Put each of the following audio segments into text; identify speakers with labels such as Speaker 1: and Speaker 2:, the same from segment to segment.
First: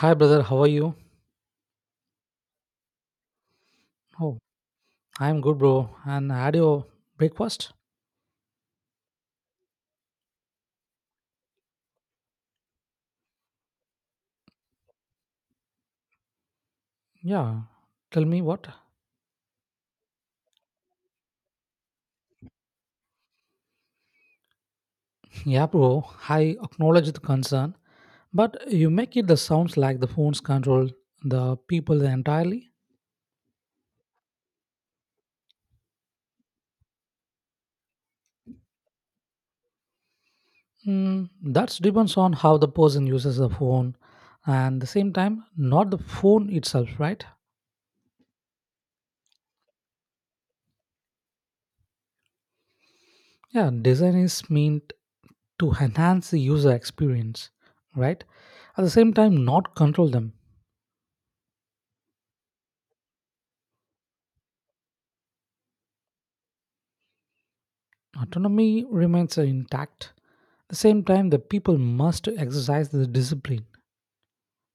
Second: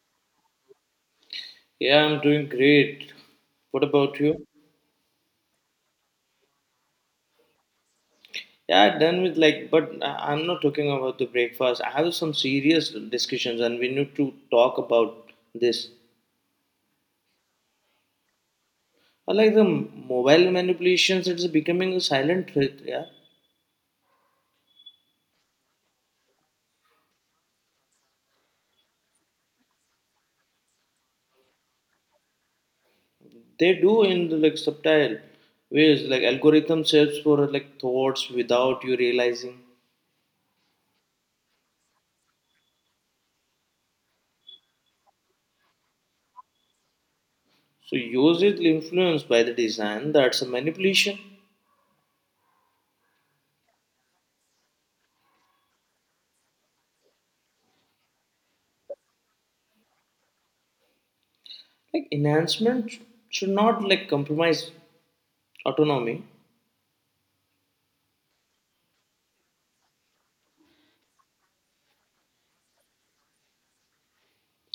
Speaker 1: Hi, brother. How are you?
Speaker 2: Yeah, I'm doing great. What about
Speaker 1: Oh,
Speaker 2: you?
Speaker 1: I'm good, bro. And had your breakfast?
Speaker 2: Yeah, done with like, but I'm not talking about the breakfast. I have some serious discussions, and we need to talk about this.
Speaker 1: Yeah. Tell me what?
Speaker 2: Like the mobile manipulations, it's becoming a silent threat. Yeah,
Speaker 1: Yeah, bro. I acknowledge the concern, but you make it the sounds like the phones control the people entirely.
Speaker 2: they do in like subtle ways, like algorithm search for like thoughts without you realizing.
Speaker 1: That depends on how the person uses the phone, and the same time, not the phone itself, right?
Speaker 2: So use it influenced by the design. That's a manipulation.
Speaker 1: Yeah, design is meant to enhance the user experience, right? At the same time, not control them.
Speaker 2: Like enhancement should not like compromise autonomy.
Speaker 1: Autonomy remains intact. At the same time, the people must exercise the discipline.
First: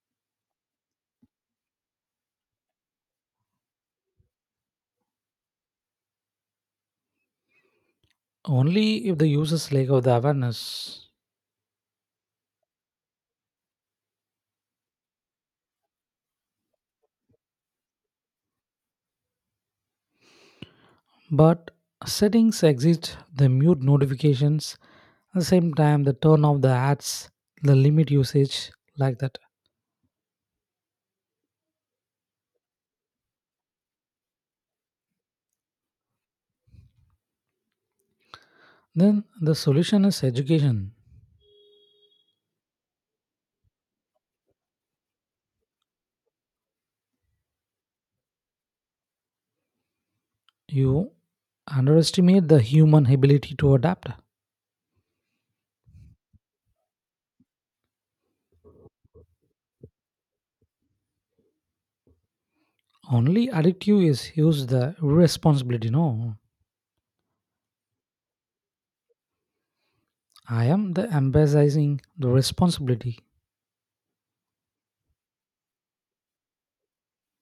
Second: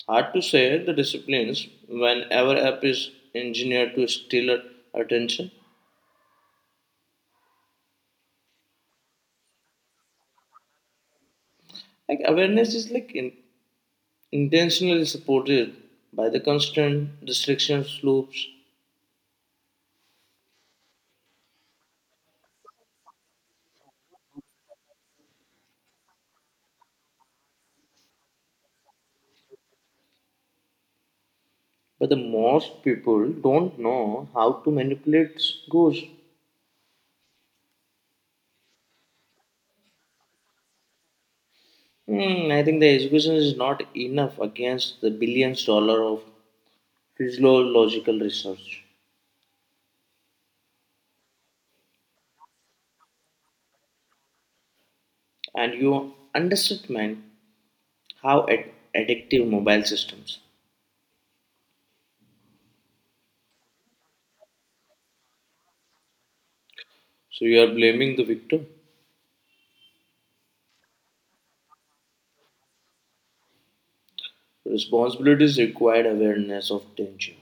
Speaker 2: Hard to say the disciplines when our app is engineered to steal our attention.
Speaker 1: Only if the users lack of the awareness.
Speaker 2: Like awareness is like intentionally supported by the constant distractions loops,
Speaker 1: But settings exist, the mute notifications, at the same time, the turn off the ads, the limit usage, like that.
Speaker 2: but the most people don't know how to manipulate goals.
Speaker 1: Then the solution is education.
Speaker 2: I think the education is not enough against the billions dollar of physiological research,
Speaker 1: You underestimate the human ability to adapt.
Speaker 2: and you underestimate how addictive mobile systems.
Speaker 1: Only addictive is use the responsibility. No,
Speaker 2: So you are blaming the victim.
Speaker 1: I am the emphasizing the responsibility.
Speaker 2: Responsibility is required awareness of danger,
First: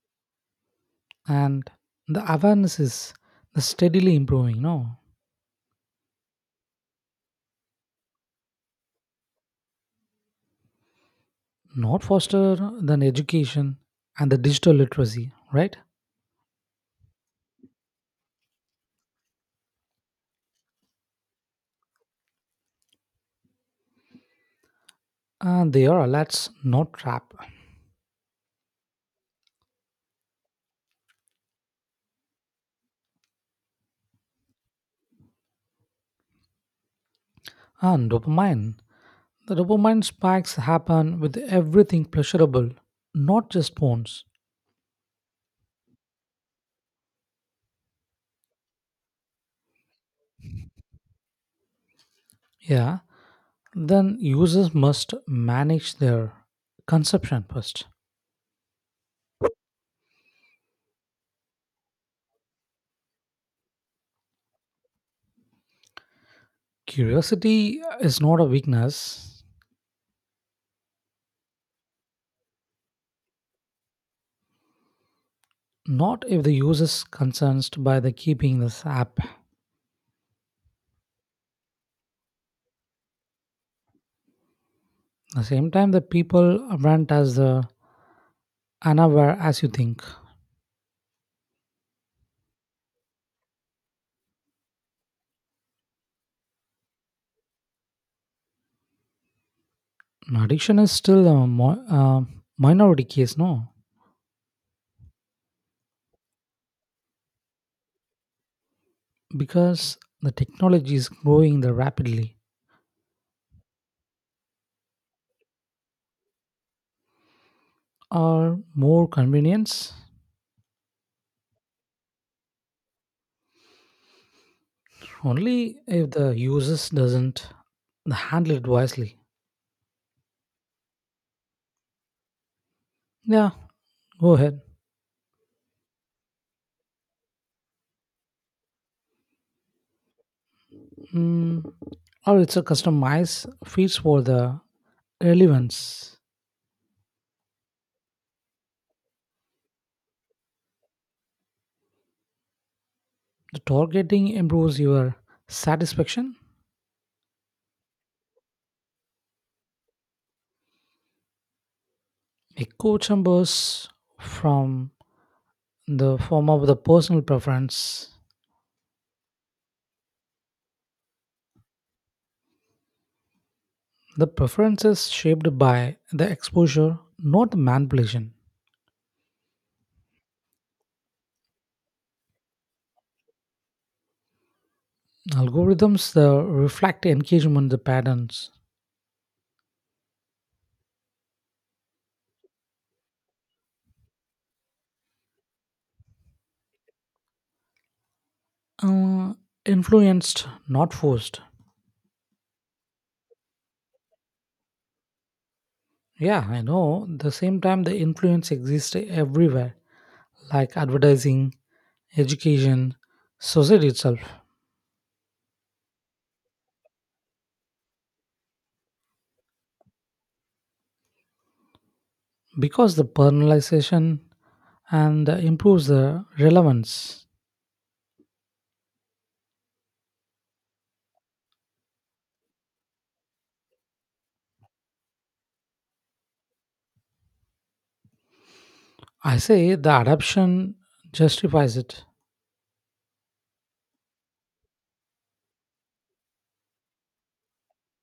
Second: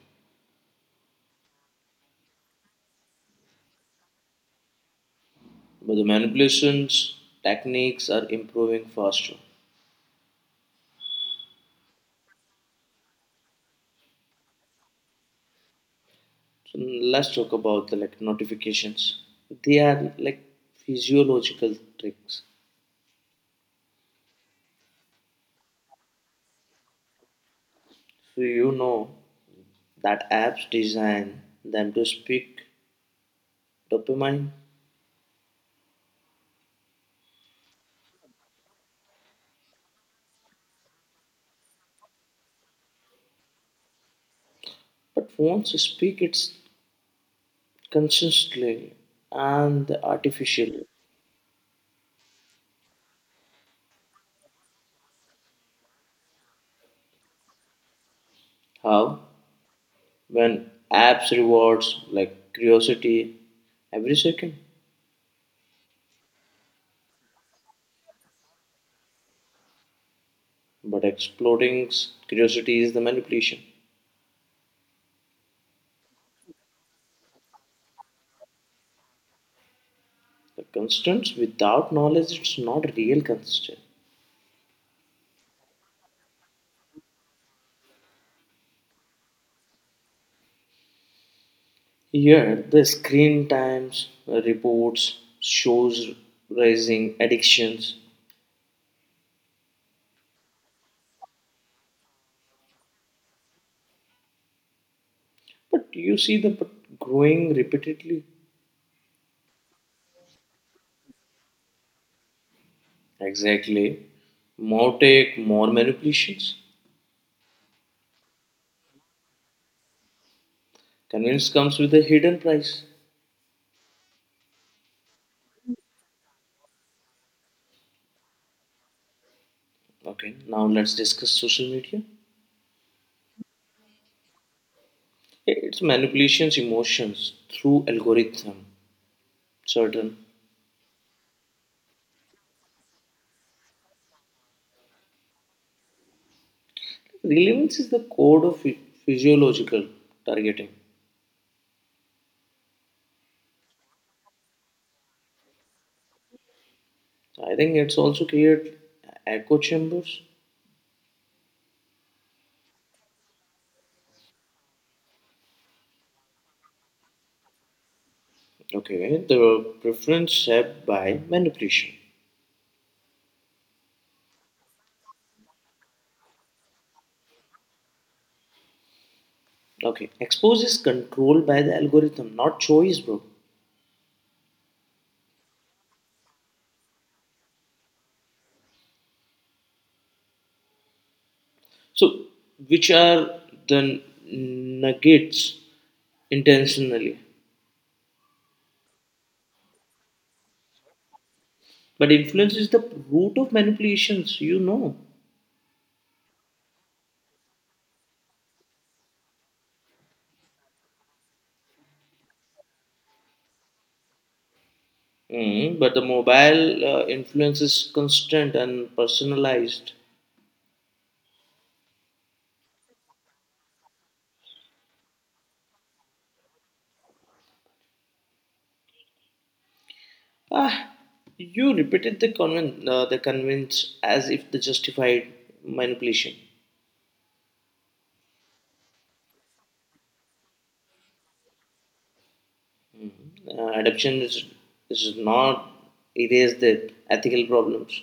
Speaker 1: And the awareness is steadily improving, no.
Speaker 2: but the manipulations techniques are improving faster.
Speaker 1: Not faster than education and the digital literacy, right?
Speaker 2: So let's talk about the like notifications. They are like physiological tricks.
Speaker 1: And they are alerts, not trap.
Speaker 2: So you know that apps design them to speak dopamine,
Speaker 1: And dopamine the dopamine spikes happen with everything pleasurable, not just phones.
Speaker 2: but phones speak it consistently and artificially.
Speaker 1: Yeah, then users must manage their consumption first.
Speaker 2: How? When apps rewards like curiosity every second.
Speaker 1: Curiosity is not a weakness.
Speaker 2: But exploring curiosity is the manipulation.
Speaker 1: Not if the user is concerned by the keeping this app.
Speaker 2: The constraints without knowledge, it's not real constraint.
Speaker 1: The same time, the people aren't as unaware as you think.
Speaker 2: Here, the screen times, reports, shows rising addictions.
Speaker 1: No, addiction is still a minority case, no?
Speaker 2: But you see the but growing repeatedly.
Speaker 1: Because the technology is growing the rapidly.
Speaker 2: Exactly. More take, more manipulations.
Speaker 1: Or more convenience.
Speaker 2: Convenience comes with a hidden price.
Speaker 1: Only if the users doesn't handle it wisely.
Speaker 2: Okay, now let's discuss social media.
Speaker 1: Yeah, go ahead.
Speaker 2: It's manipulations, emotions through algorithm, certain.
Speaker 1: Mm, or it's a customized feeds for the relevance.
Speaker 2: Relevance is the code of physiological targeting.
Speaker 1: The targeting improves your satisfaction.
Speaker 2: I think it's also created echo chambers.
Speaker 1: Echo chambers from the form of the personal preference.
Speaker 2: Okay, the preference set by manipulation.
Speaker 1: The preference is shaped by the exposure, not manipulation.
Speaker 2: Okay, expose is controlled by the algorithm, not choice, bro.
Speaker 1: Algorithms reflect engagement the patterns,
Speaker 2: So, which are the nuggets intentionally?
Speaker 1: uh, influenced, not forced.
Speaker 2: But influence is the root of manipulations, you know.
Speaker 1: Yeah, I know. The same time, the influence exists everywhere, like advertising, education, society itself,
Speaker 2: Mm, but the mobile influence is constant and personalized.
Speaker 1: because the personalization and improves the relevance.
Speaker 2: Ah, you repeated the convince as if the justified manipulation.
Speaker 1: I say the adoption justifies it.
Speaker 2: Adoption is not erase the ethical problems.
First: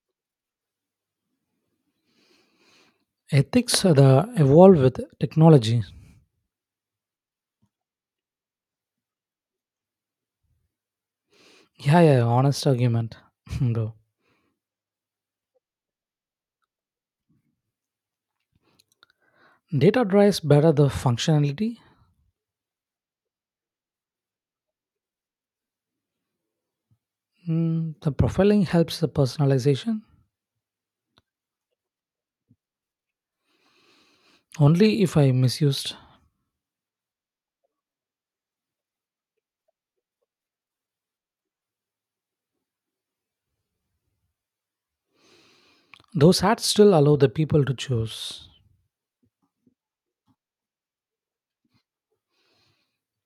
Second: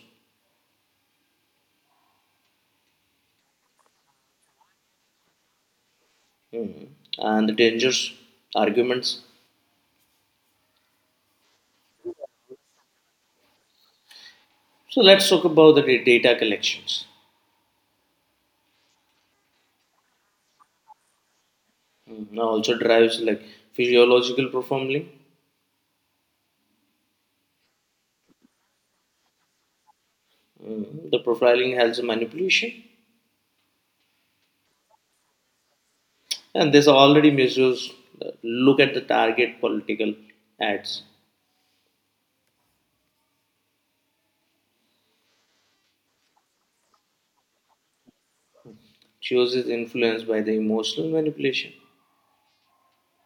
Speaker 1: Ethics the evolve with technology.
Speaker 2: Mhm. And the dangers, arguments.
Speaker 1: Yeah, yeah, honest argument. Bro.
Speaker 2: So let's talk about the data collections.
Speaker 1: Data drives better the functionality.
Speaker 2: Mhm. Now also drives like physiological profiling.
Speaker 1: The profiling helps the personalization.
Speaker 2: Mhm. The profiling has a manipulation,
Speaker 1: Only if I misused.
Speaker 2: and this already measures. uh, Look at the target political ads.
Speaker 1: Those hats, still allow the people to choose.
Speaker 2: Chooses influenced by the emotional manipulation.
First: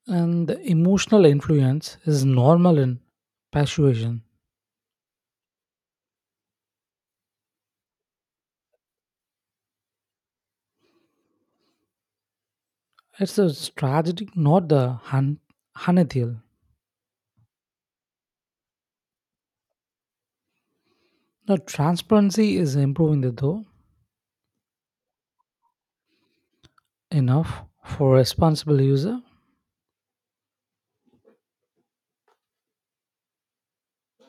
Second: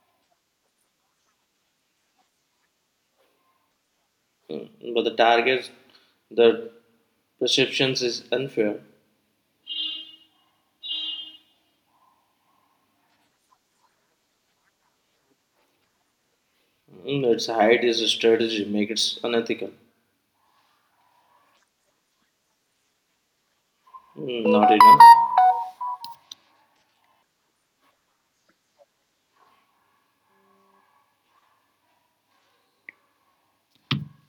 Speaker 1: And the emotional influence is normal in persuasion.
Speaker 2: Mm, but the targets the perceptions is unfair.
Speaker 1: It's a strategy, not the unethical.
Speaker 2: Mm, its height is a strategy make it unethical.
Speaker 1: The transparency is improving the though.
Speaker 2: Mm, not enough,
Speaker 1: Enough for responsible user.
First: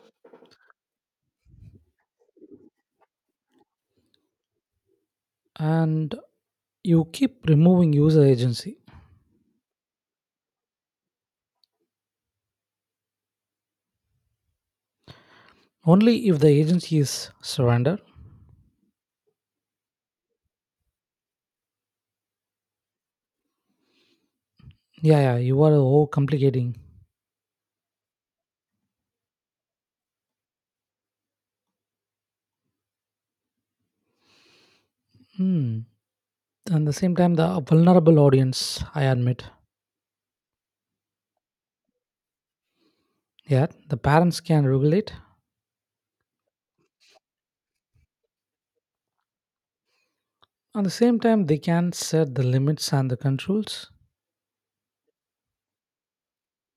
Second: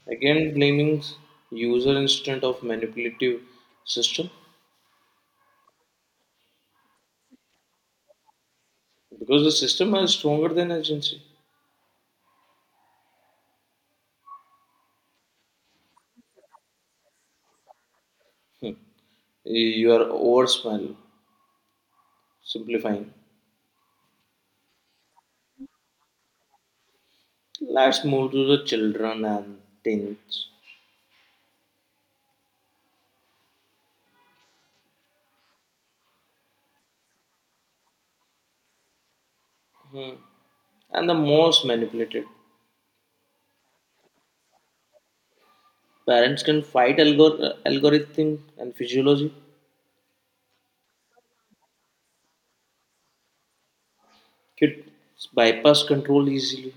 Speaker 2: again blaming user instead of manipulative system
Speaker 1: And you keep removing user agency.
Speaker 2: because the system is stronger than agency.
Speaker 1: Only if the agency is surrendered.
Speaker 2: You are over smell simplifying.
Speaker 1: Yeah, yeah, you are oh complicating.
Speaker 2: Let's move to the children and teens.
Speaker 1: Hmm. And the same time, the vulnerable audience, I admit.
Speaker 2: Hmm. And the most manipulated
Speaker 1: Yeah, the parents can regulate.
Speaker 2: parents can fight algorithm and physiology,
Speaker 1: At the same time, they can set the limits and the controls.
Speaker 2: could bypass control easily.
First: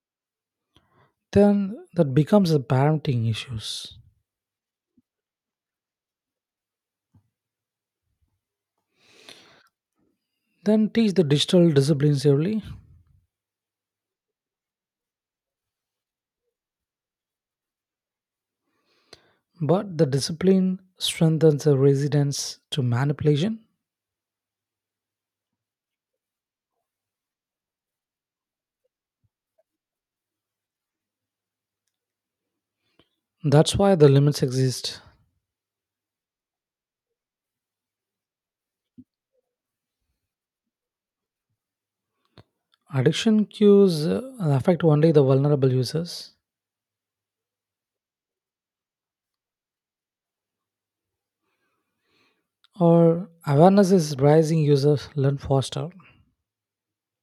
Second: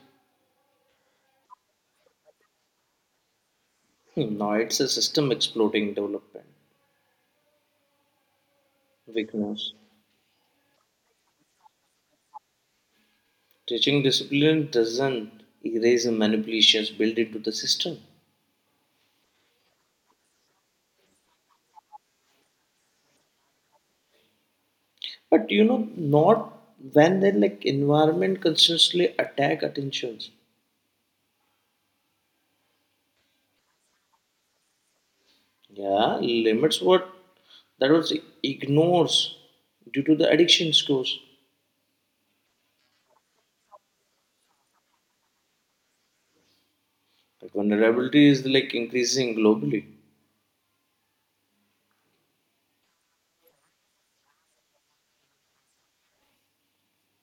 Speaker 1: Then that becomes the parenting issues.
Speaker 2: Hmm, no, it's a system exploding development weakness.
Speaker 1: Then teach the digital disciplines early.
Speaker 2: Teaching discipline doesn't erase the manipulations built into the system.
Speaker 1: But the discipline strengthens the resistance to manipulation.
Speaker 2: But you know, not when they like environment constantly attack attentions.
Speaker 1: That's why the limits exist.
Speaker 2: Yeah, limits what that was ignores due to the addiction scores.
Speaker 1: Addiction cues affect only the vulnerable users.
Speaker 2: Like vulnerability is like increasing globally.
Speaker 1: Or awareness is rising, users learn faster.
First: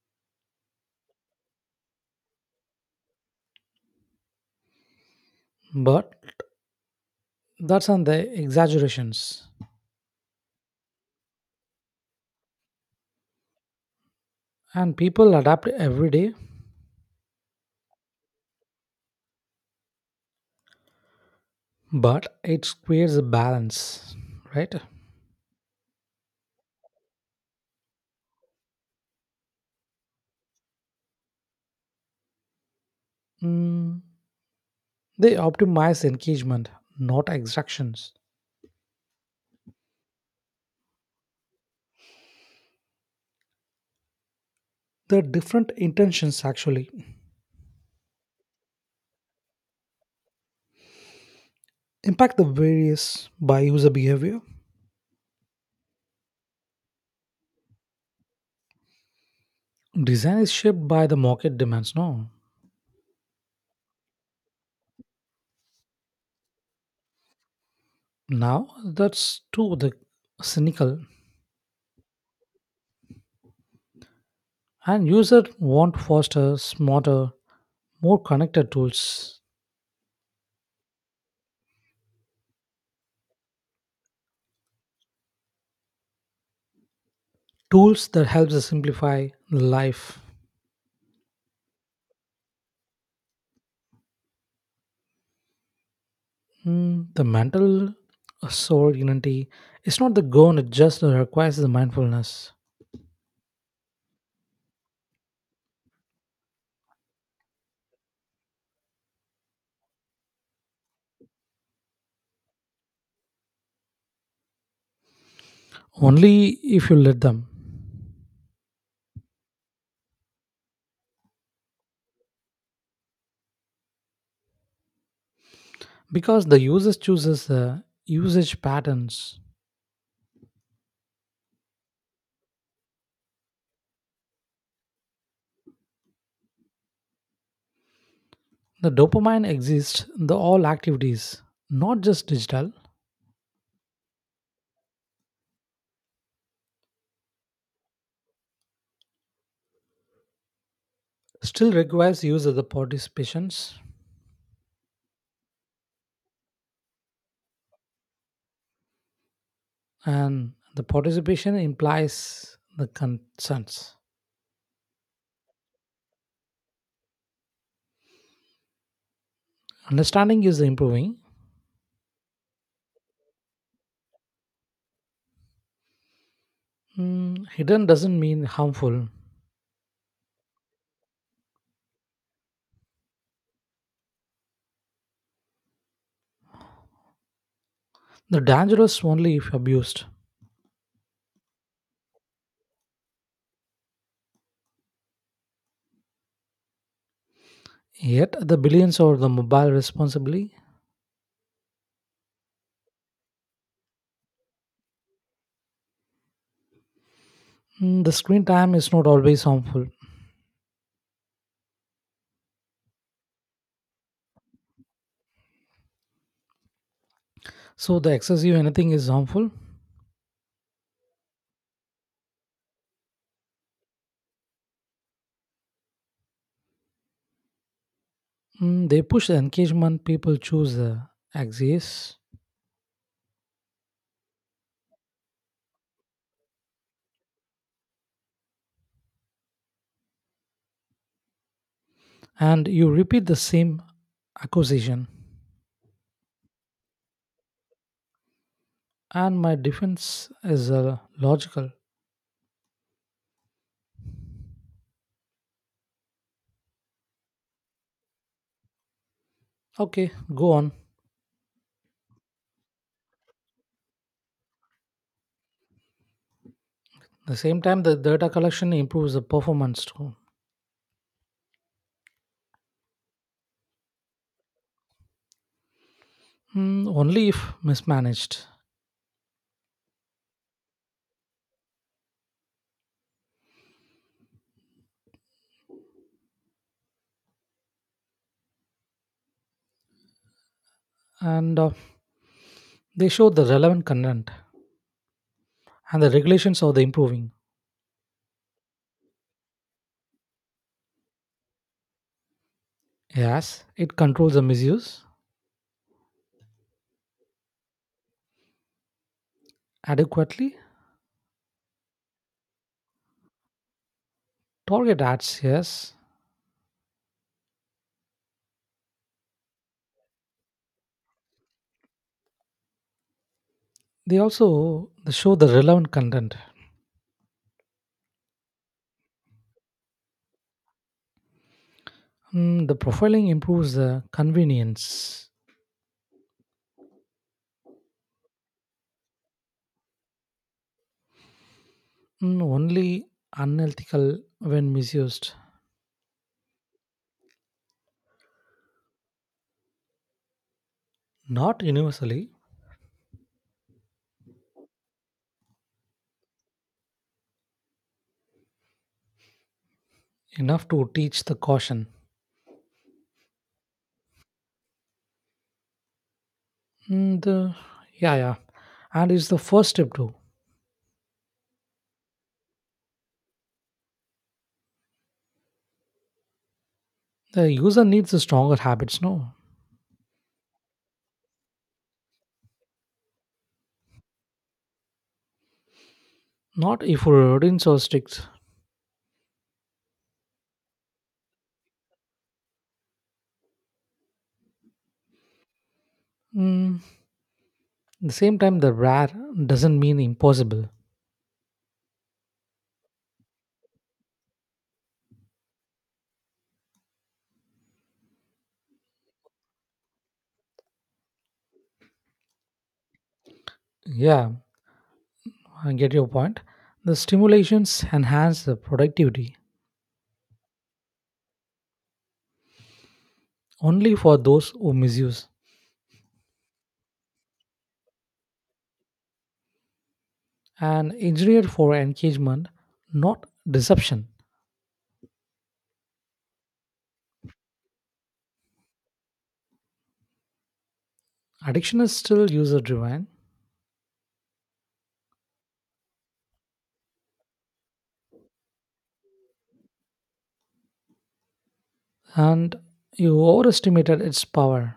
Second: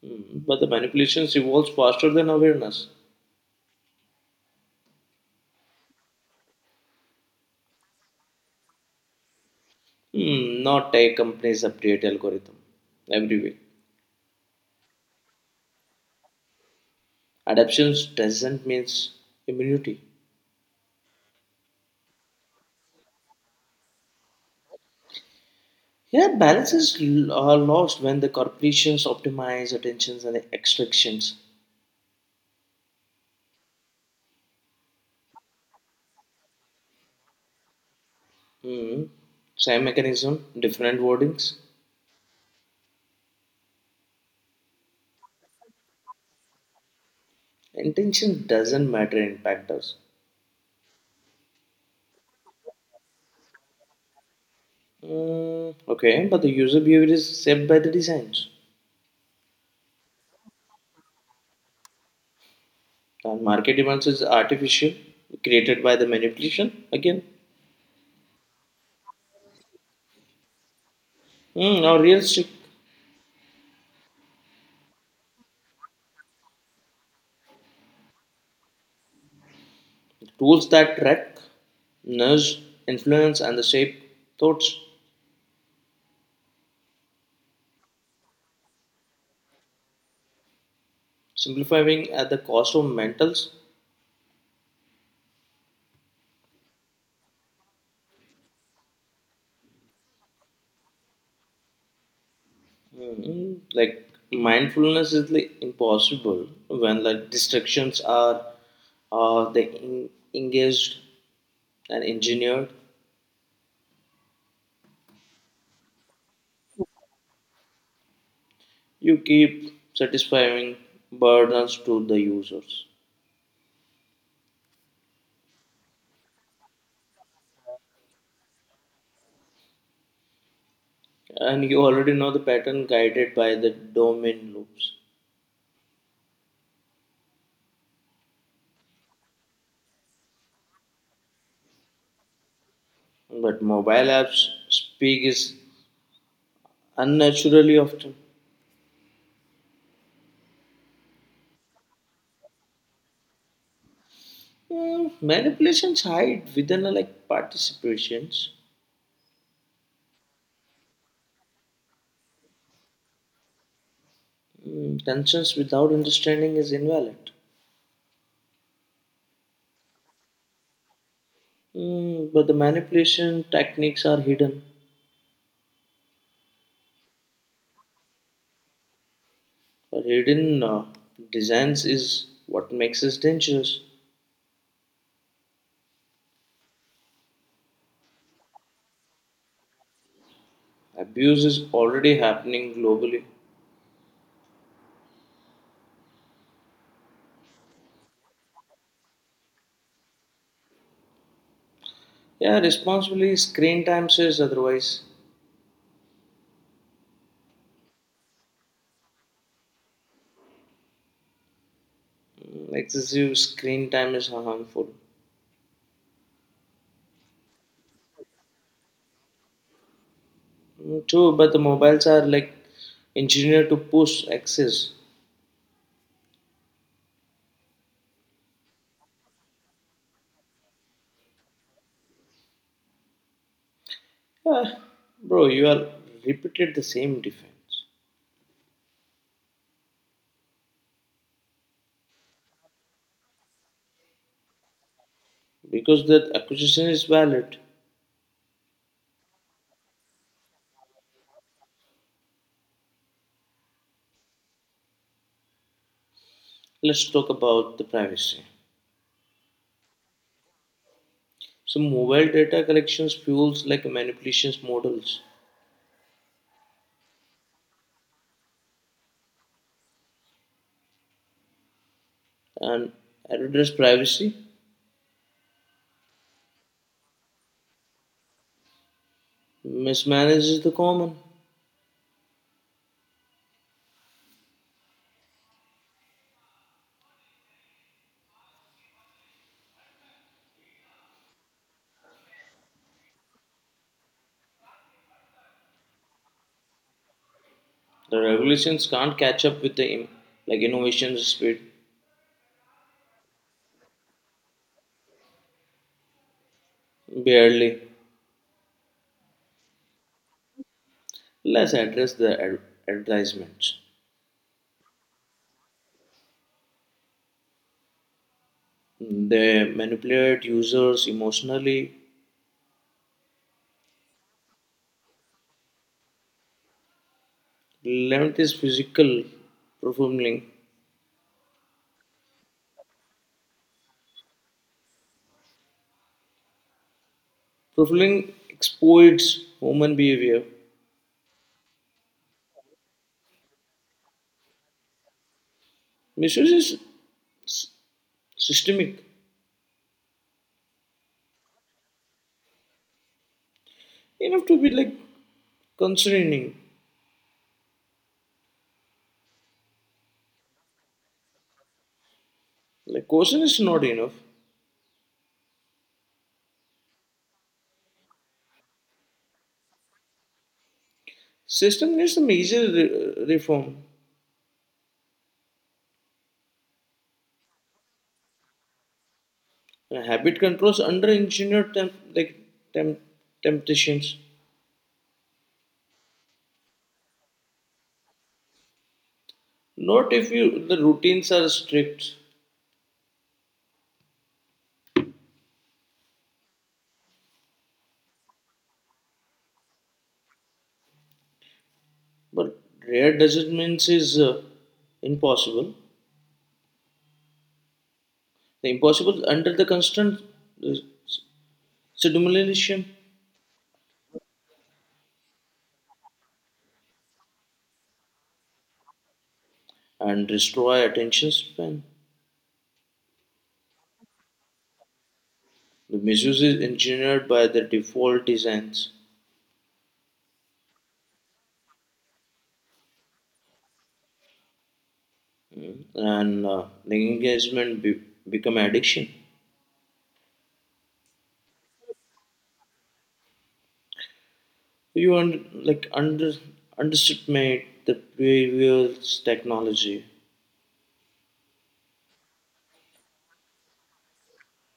Speaker 2: Hmm, but the manipulations evolves faster than awareness.
Speaker 1: But that's on the exaggerations.
Speaker 2: Hmm, not a company's update algorithm every week.
Speaker 1: And people adapt every day,
Speaker 2: Adaptations doesn't mean immunity.
Speaker 1: but it creates a balance, right?
Speaker 2: Yeah, balance is are lost when the corporations optimize attentions and extractions.
Speaker 1: Mm, they optimize engagement, not extractions.
Speaker 2: Hmm. Same mechanism, different wordings.
Speaker 1: The different intentions actually.
Speaker 2: Intention doesn't matter, impact does.
Speaker 1: Impact the various by user behavior.
Speaker 2: Hmm. Okay, but the user behavior is shaped by the designs.
Speaker 1: Design is shaped by the market demands, no?
Speaker 2: And market demands is artificial, created by the manipulation again.
Speaker 1: Now that's too the cynical.
Speaker 2: Hmm. Or realistic.
Speaker 1: And users want faster, smarter, more connected tools.
Speaker 2: Tools that track, nudge, influence, and the shape thoughts,
Speaker 1: Tools that helps us simplify life.
Speaker 2: simplifying at the cost of mentals.
Speaker 1: The mental soul unity is not the goal, it just requires the mindfulness.
Speaker 2: Mm, like mindfulness is like impossible when like distractions are engaged and engineered.
Speaker 1: Only if you let them.
Speaker 2: You keep satisfying burdens to the users,
Speaker 1: Because the users chooses the usage patterns.
Speaker 2: and you already know the pattern guided by the domain loops.
Speaker 1: The dopamine exists in the all activities, not just digital.
Speaker 2: But mobile apps speak is unnaturally often.
Speaker 1: Still requires user the participations.
Speaker 2: Mm, manipulations hide within like participations.
Speaker 1: And the participation implies the concerns.
Speaker 2: Mm, concerns without understanding is invalid.
Speaker 1: Understanding is improving.
Speaker 2: Mm, but the manipulation techniques are hidden.
Speaker 1: Hidden doesn't mean harmful.
Speaker 2: But hidden designs is what makes us dangerous.
Speaker 1: The dangerous only if abused.
Speaker 2: Abuse is already happening globally.
Speaker 1: Yet the billions or the mobile responsibly.
Speaker 2: Yeah, responsibly screen time says otherwise.
Speaker 1: The screen time is not always harmful.
Speaker 2: Mm, excessive screen time is harmful.
Speaker 1: So the excessive anything is harmful.
Speaker 2: Mm, true, but the mobiles are like engineered to push access.
Speaker 1: They push the engagement. People choose the axis,
Speaker 2: Ah, bro, you are repeated the same defense
Speaker 1: and you repeat the same accusation.
Speaker 2: because the accusation is valid.
Speaker 1: And my defense is logical.
Speaker 2: Let's talk about the privacy.
Speaker 1: Okay, go on.
Speaker 2: So, mobile data collections fuels like manipulations models,
Speaker 1: The same time, the data collection improves the performance too.
Speaker 2: and address privacy
Speaker 1: Only if mismanaged.
Speaker 2: mismanages the common.
Speaker 1: And they show the relevant content and the regulations are the improving.
Speaker 2: The regulations can't catch up with the like innovation speed,
Speaker 1: Yes, it controls the misuse
Speaker 2: barely.
Speaker 1: adequately.
Speaker 2: Let's address the advertisements.
Speaker 1: Target ads, yes.
Speaker 2: They manipulate users emotionally.
Speaker 1: They show the relevant content.
Speaker 2: Limit is physical performing.
Speaker 1: The profiling improves the convenience.
Speaker 2: Profiling exploits human behavior.
Speaker 1: Only unethical when misused,
Speaker 2: Misuse is s- systemic
Speaker 1: not universally
Speaker 2: enough to be like concerning.
Speaker 1: enough to teach the caution.
Speaker 2: Like caution is not enough.
Speaker 1: And yeah, yeah. And it's the first step too.
Speaker 2: System needs a major reform.
Speaker 1: The user needs a stronger habits, no?
Speaker 2: And habit controls under engineered temp- temptations.
Speaker 1: Not if ephemerins or sticks.
Speaker 2: Not if you the routines are strict,
Speaker 1: Mm, the same time, the rare doesn't mean impossible.
Speaker 2: but rare doesn't mean is impossible. The impossible under the constant uh, stimulation
Speaker 1: Yeah, I get your point. The stimulations enhance the productivity
Speaker 2: and destroy attention span.
Speaker 1: only for those who misuse.
Speaker 2: The misuse is engineered by the default designs,
Speaker 1: And engineered for engagement, not deception.
Speaker 2: and the engagement become addiction.
Speaker 1: Addiction is still user driven,
Speaker 2: So you underestimate the behavioral technology,
Speaker 1: and you overestimated its power.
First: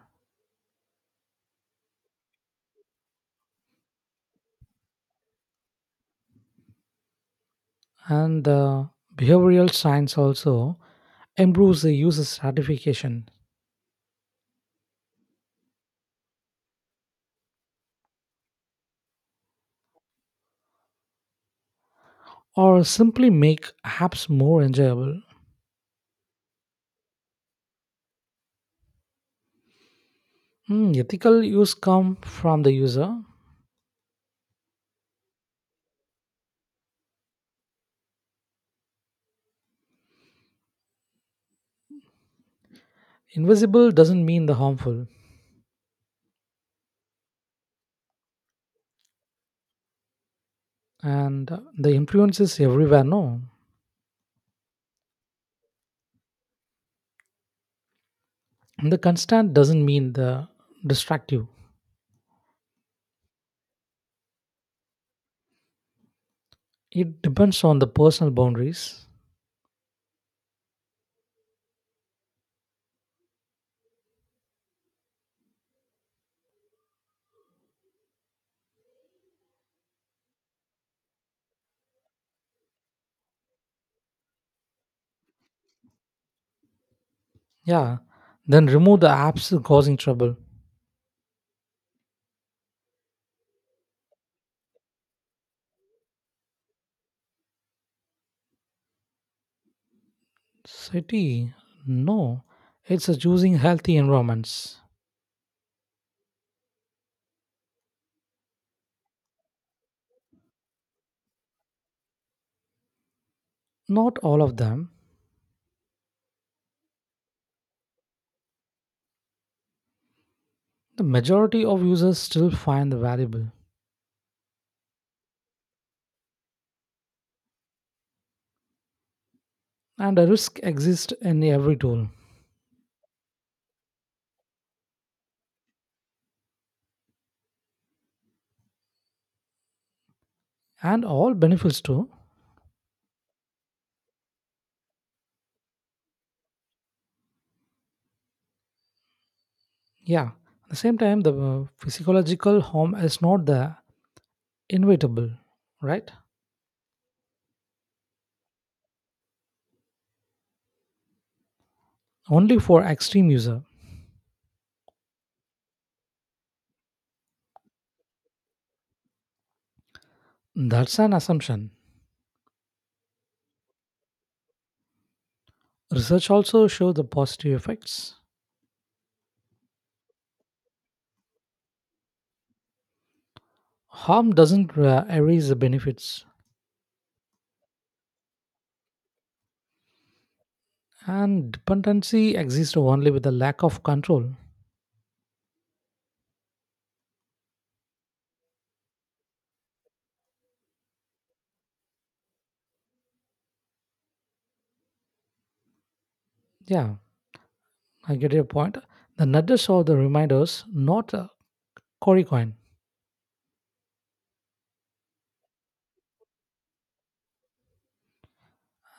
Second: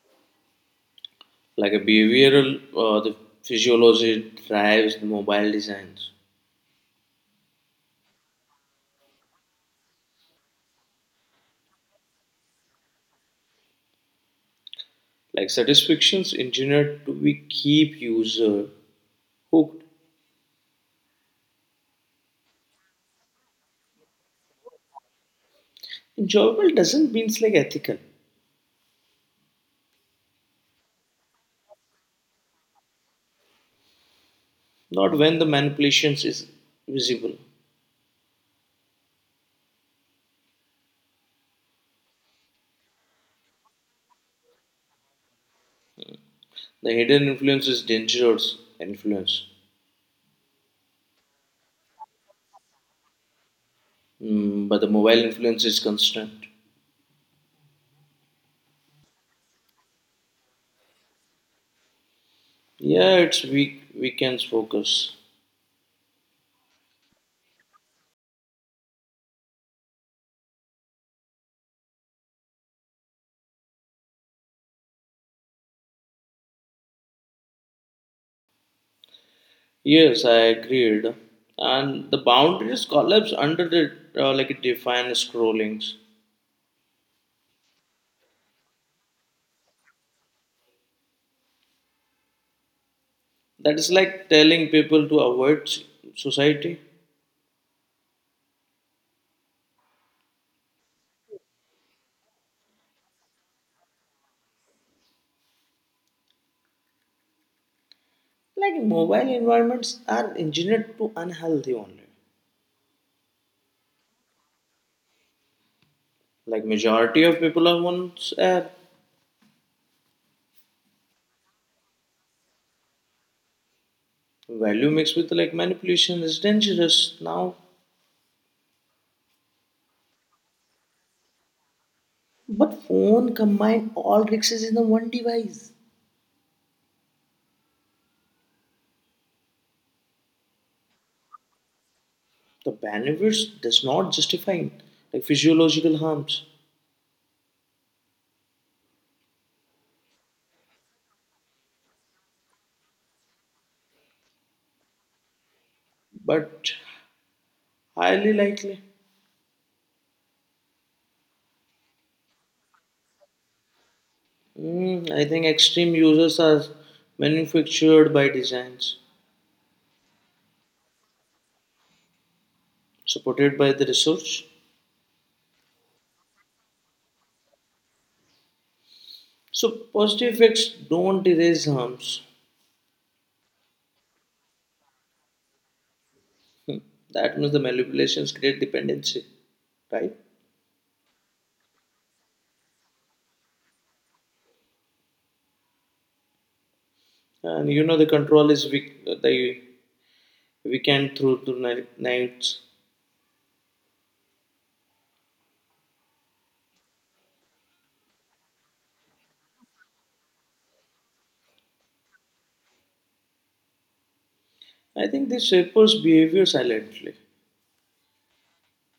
Speaker 2: like a behavioral the physiology drives the mobile designs.
Speaker 1: And the behavioral science also improves the user satisfaction,
Speaker 2: Like satisfactions engineered to be keep user hooked.
Speaker 1: or simply make apps more enjoyable.
Speaker 2: Enjoyable doesn't means like ethical,
Speaker 1: Ethical use come from the user.
Speaker 2: not when the manipulations is visible.
Speaker 1: Invisible doesn't mean the harmful.
Speaker 2: The hidden influence is dangerous influence.
Speaker 1: And the influence is everywhere, no.
Speaker 2: Mm, but the mobile influence is constant.
Speaker 1: And the constant doesn't mean the destructive.
Speaker 2: Yeah, it's weak weekends focus.
Speaker 1: It depends on the personal boundaries.
Speaker 2: Yes, I agreed. And the boundaries collapse under the like defined scrollings.
Speaker 1: Yeah, then remove the apps causing trouble.
Speaker 2: That is like telling people to avoid society.
Speaker 1: City, no, it's a choosing healthy environments.
Speaker 2: Like mobile environments are engineered to unhealthy only.
Speaker 1: Not all of them.
Speaker 2: Like majority of people are one's air.
Speaker 1: The majority of users still find the valuable.
Speaker 2: Value mixed with like manipulation is dangerous now.
Speaker 1: And a risk exists in every tool.
Speaker 2: But phone combine all risks in the one device.
Speaker 1: And all benefits too.
Speaker 2: The benefits does not justify like physiological harms,
Speaker 1: Yeah, at the same time, the psychological harm is not the inevitable, right?
Speaker 2: but highly likely.
Speaker 1: Only for extreme user.
Speaker 2: Mm, I think extreme users are manufactured by designs
Speaker 1: That's an assumption.
Speaker 2: supported by the research.
Speaker 1: Research also shows the positive effects.
Speaker 2: So positive effects don't erase harms.
Speaker 1: Harm doesn't erase the benefits.
Speaker 2: That means the manipulations create dependency, right?
Speaker 1: And dependency exists only with the lack of control.
Speaker 2: And you know the control is weak, the weekend through the night, nights.
Speaker 1: Yeah, I get your point. The nudges or the reminders, not a cory coin.
Speaker 2: I think this shapes behavior silently.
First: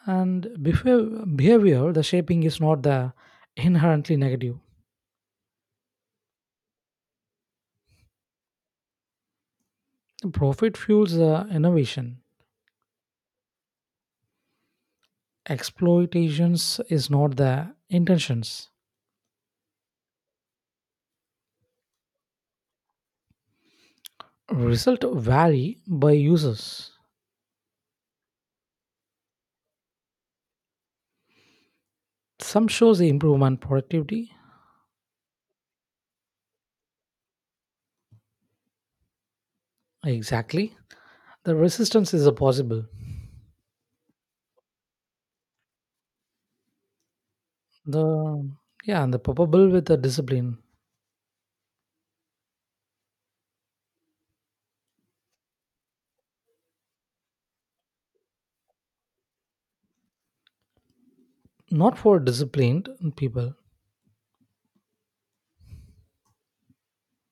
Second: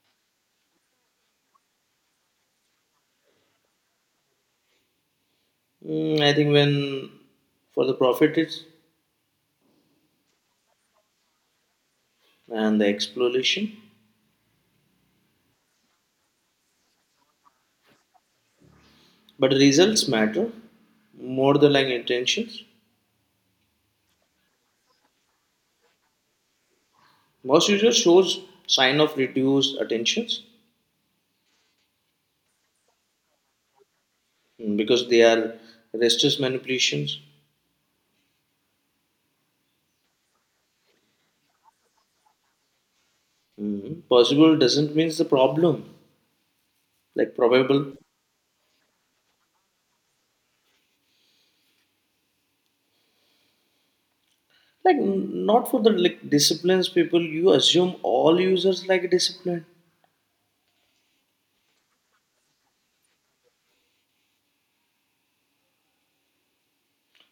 Speaker 1: And behavior, the shaping is not the inherently negative.
Speaker 2: Mm, I think when for the profit it's
Speaker 1: Profit fuels the innovation.
Speaker 2: and the exploration,
Speaker 1: Exploitations is not the intentions.
Speaker 2: but results matter more than like intentions.
Speaker 1: Result vary by users.
Speaker 2: Most users shows sign of reduced attentions.
Speaker 1: Some shows the improvement productivity.
Speaker 2: Mm, because they are restless manipulations.
Speaker 1: Exactly. The resistance is a possible.
Speaker 2: Mm, possible doesn't means the problem like probable.
Speaker 1: The Yeah, and the probable with the discipline.
Speaker 2: Like not for the like disciplines people, you assume all users like discipline.
Speaker 1: Not for disciplined people.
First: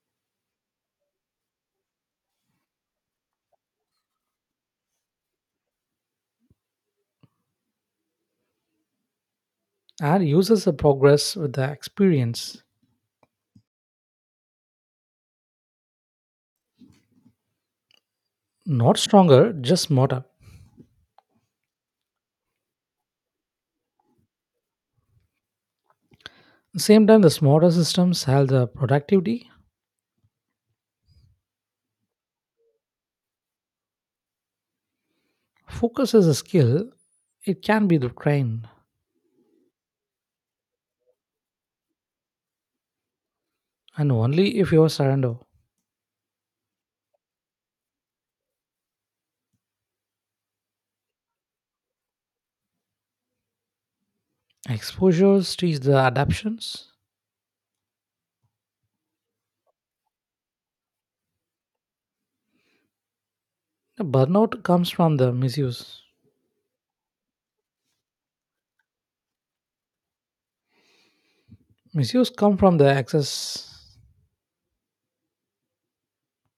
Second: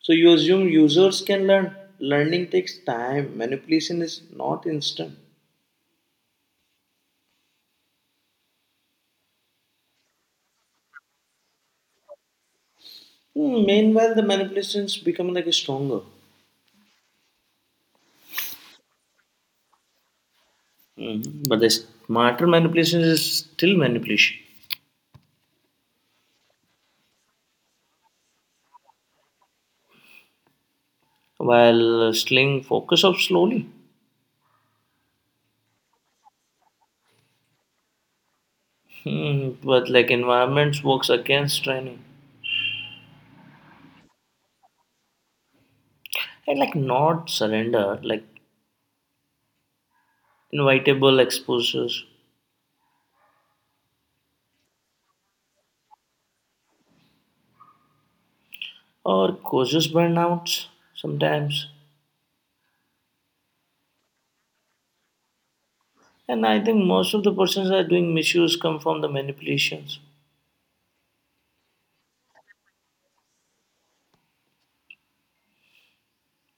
Speaker 2: So you assume users can learn, learning takes time, manipulation is not instant.
Speaker 1: And uses the progress with the experience.
Speaker 2: Hmm, meanwhile the manipulations become like stronger.
Speaker 1: Not stronger, just smarter.
Speaker 2: Mhm. But the smarter manipulation is still manipulation,
Speaker 1: Same time, the smarter systems have the productivity.
Speaker 2: while sling focus up slowly.
Speaker 1: Focus is a skill, it can be trained,
Speaker 2: Hmm. But like environments works against training,
Speaker 1: and only if you surrender.
Speaker 2: and like not surrender, like invitable exposures
Speaker 1: Exposures teach the adaptations.
Speaker 2: or causes burnouts sometimes.
Speaker 1: The burnout comes from the misuse.
Speaker 2: And I think most of the persons that are doing misuse come from the manipulations.
Speaker 1: Misuse come from the excess.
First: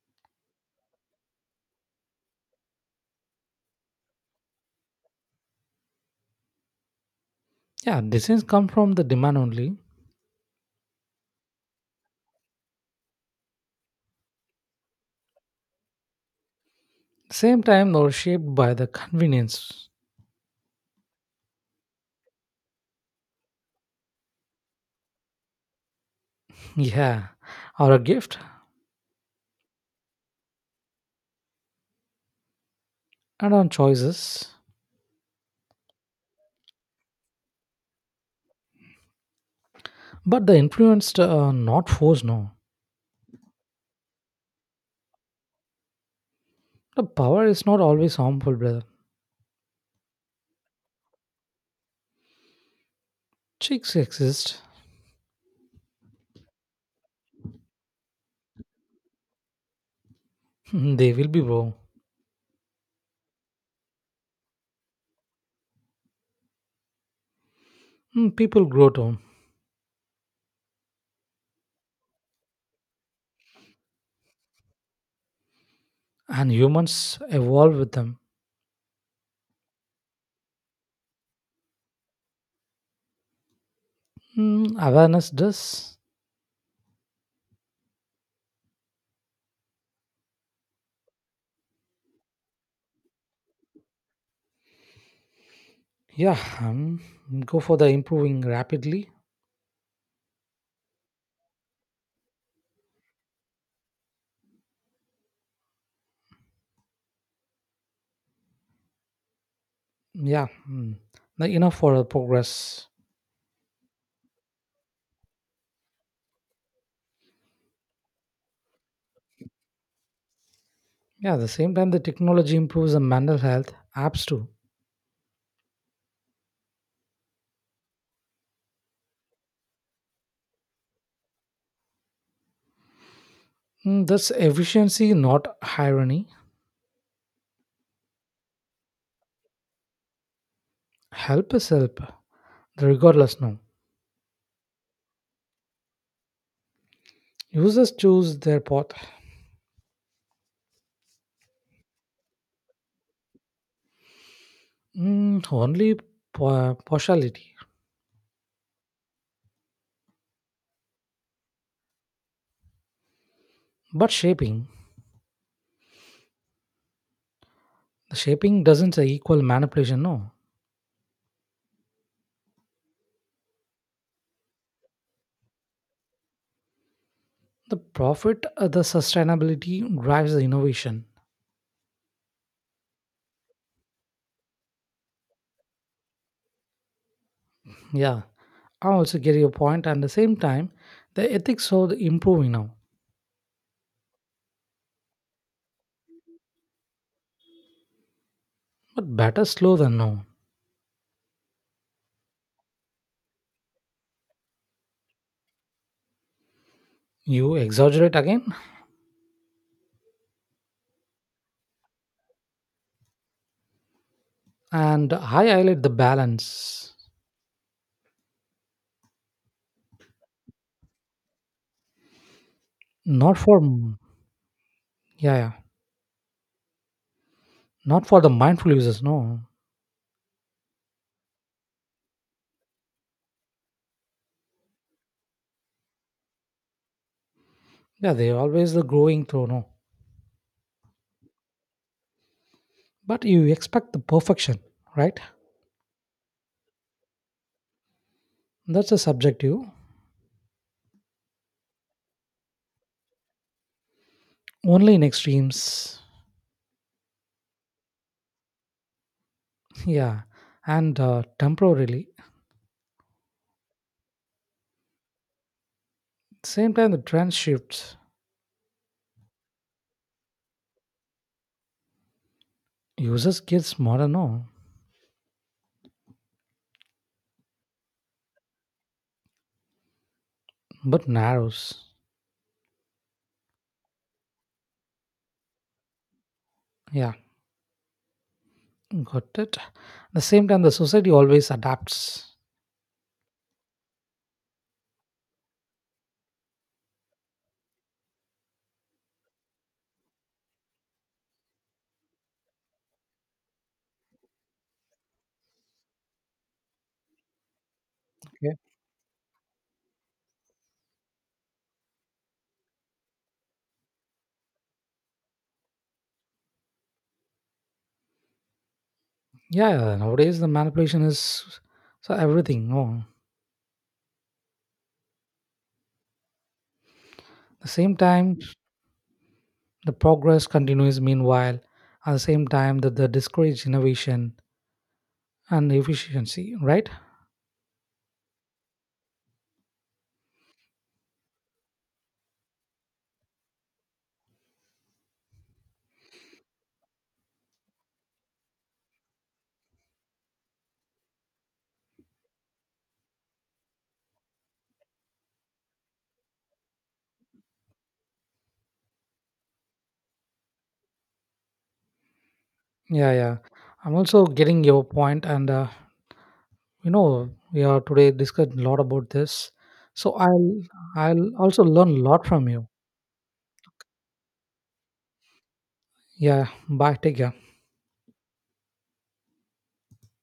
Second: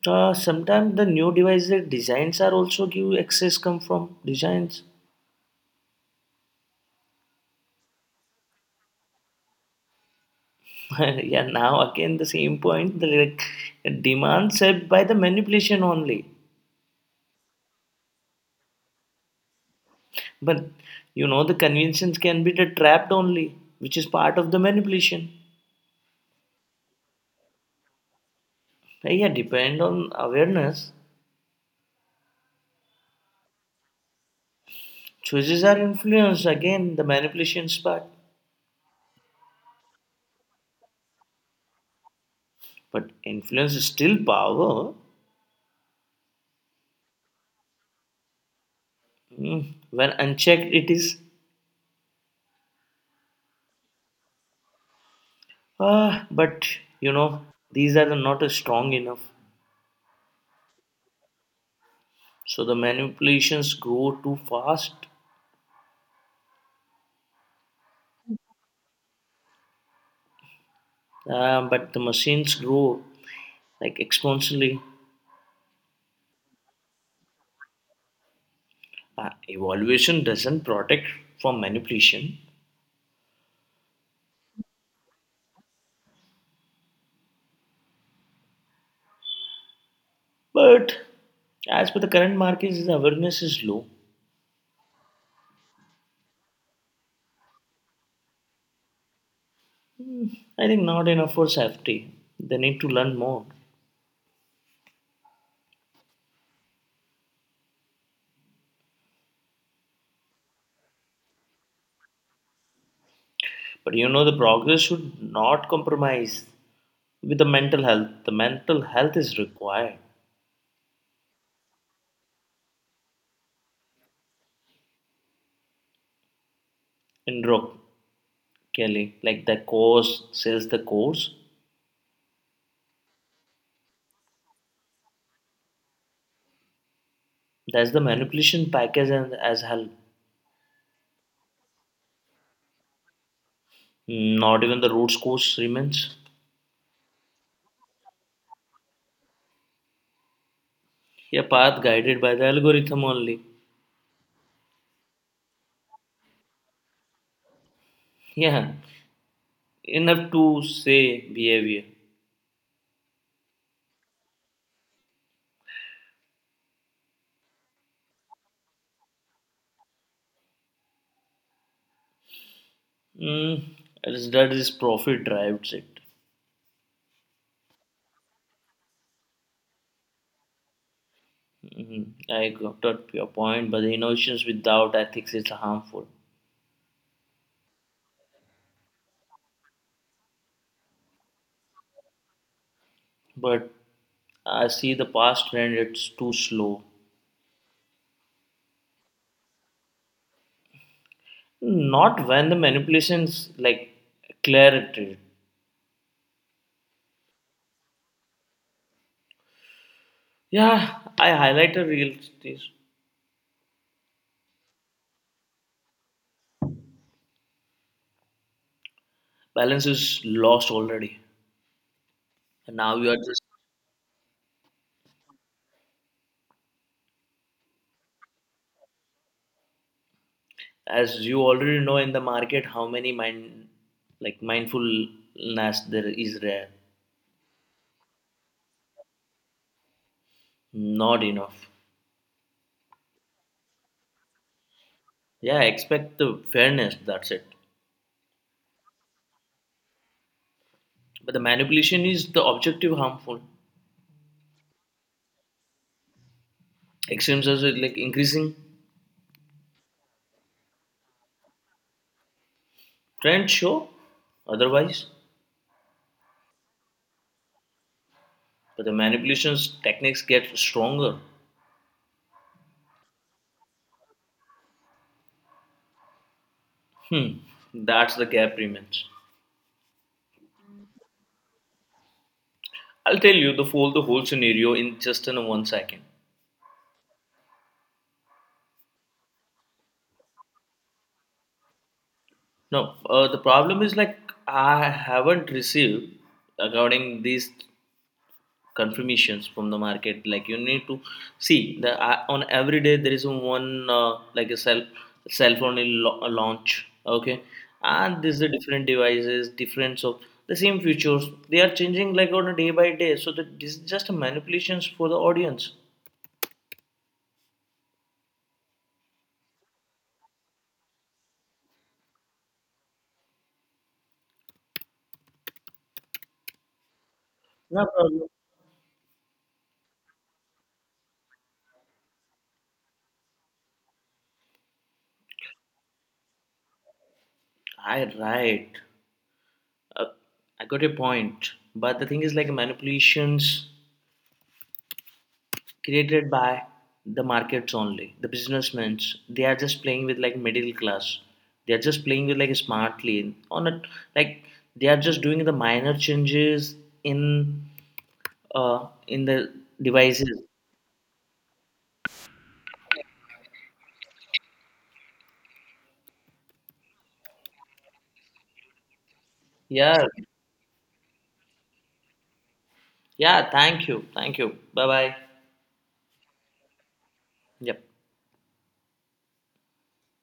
Speaker 2: Sometimes the new devices designs are also give access come from designs.
Speaker 1: Yeah, designs come from the demand only.
Speaker 2: But yeah, now again the same point, demand set by the manipulation only.
Speaker 1: Same time, they're shaped by the convenience.
Speaker 2: But you know, the conventions can be the trapped only, which is part of the manipulation.
Speaker 1: Yeah, or a gift.
Speaker 2: Yeah, depend on awareness.
Speaker 1: And on choices.
Speaker 2: Choices are influenced again, the manipulations part.
Speaker 1: But the influenced are not forced, no.
Speaker 2: But influence is still power.
Speaker 1: The power is not always harmful, brother.
Speaker 2: Mm, when unchecked, it is.
Speaker 1: Chicks exist.
Speaker 2: Ah, but you know, these are not strong enough.
Speaker 1: They will be wrong.
Speaker 2: So the manipulations grow too fast,
Speaker 1: People grow too,
Speaker 2: but the machines grow like exponentially.
Speaker 1: and humans evolve with them.
Speaker 2: Evaluation doesn't protect from manipulation,
Speaker 1: Awareness does.
Speaker 2: but as per the current markets, awareness is low.
Speaker 1: Yeah, go for the improving rapidly.
Speaker 2: I think not enough for safety. They need to learn more.
Speaker 1: Yeah, not enough for the progress.
Speaker 2: But you know, the progress should not compromise with the mental health. The mental health is required
Speaker 1: Yeah, at the same time, the technology improves the mental health, apps too.
Speaker 2: in Rook Kelly. Like the course sells the course.
Speaker 1: That's efficiency, not irony.
Speaker 2: That's the manipulation package and as hell.
Speaker 1: Help is help, regardless. No,
Speaker 2: Not even the roots course remains.
Speaker 1: users choose their path.
Speaker 2: A path guided by the algorithm only.
Speaker 1: Only partiality,
Speaker 2: Yeah, enough to say behavior.
Speaker 1: but shaping. The shaping doesn't equal manipulation. No.
Speaker 2: Mm, that is profit drives it.
Speaker 1: The profit the sustainability drives the innovation.
Speaker 2: Mhm. I got your point, but the innovations without ethics is harmful.
Speaker 1: Yeah, I also get your point. And at the same time, the ethics are improving now.
Speaker 2: But I see the past trend; it's too slow.
Speaker 1: But better slow than no.
Speaker 2: Not when the manipulations like clarity.
Speaker 1: You exaggerate again.
Speaker 2: Yeah, I highlight a real this
Speaker 1: And I highlight the balance.
Speaker 2: balance is lost already. And now you are
Speaker 1: Not
Speaker 2: just
Speaker 1: for. Yeah, yeah. Not for the mindful users, no.
Speaker 2: as you already know in the market how many mind like mindfulness there is rare.
Speaker 1: Yeah, they're always the growing through, no.
Speaker 2: Not enough.
Speaker 1: But you expect the perfection, right?
Speaker 2: Yeah, expect the fairness, that's it.
Speaker 1: That's a subjective.
Speaker 2: But the manipulation is the objective harmful.
Speaker 1: Only in extremes.
Speaker 2: Extremes are like increasing.
Speaker 1: Yeah, and temporarily.
Speaker 2: Trends show otherwise,
Speaker 1: Same time, the trend shifts.
Speaker 2: but the manipulations techniques get stronger.
Speaker 1: Users gets modern, no,
Speaker 2: Hmm, that's the gap remains.
Speaker 1: but narrows.
Speaker 2: I'll tell you the whole scenario in just in one second.
Speaker 1: Yeah, got it. At the same time, the society always adapts.
Speaker 2: No, the problem is like I haven't received according these confirmations from the market, like you need to see the on every day there is one like a cell phone in launch. Okay, and this is the
Speaker 1: Okay.
Speaker 2: different devices different of the same features, they are changing like on a day by day, so that this is just a manipulations for the audience.
Speaker 1: Yeah, nowadays the manipulation is so everything. No, at the
Speaker 2: No
Speaker 1: same
Speaker 2: problem.
Speaker 1: time, the progress continues. Meanwhile, at the same time, that the discourage innovation and efficiency, right?
Speaker 2: i right uh, I got a point, but the thing is like manipulations created by the markets only, the businessmen, they are just playing with like middle class, they are just playing with like smartly on it, like they are just doing the minor changes in the devices.
Speaker 1: Yeah, yeah. I'm also getting your point, and we are today discussed a lot about this.
Speaker 2: Yeah,
Speaker 1: So I'll also learn a lot from you.
Speaker 2: yeah, thank you, thank you, bye bye.
Speaker 1: Yeah. Bye. Take care.
Speaker 2: Yep.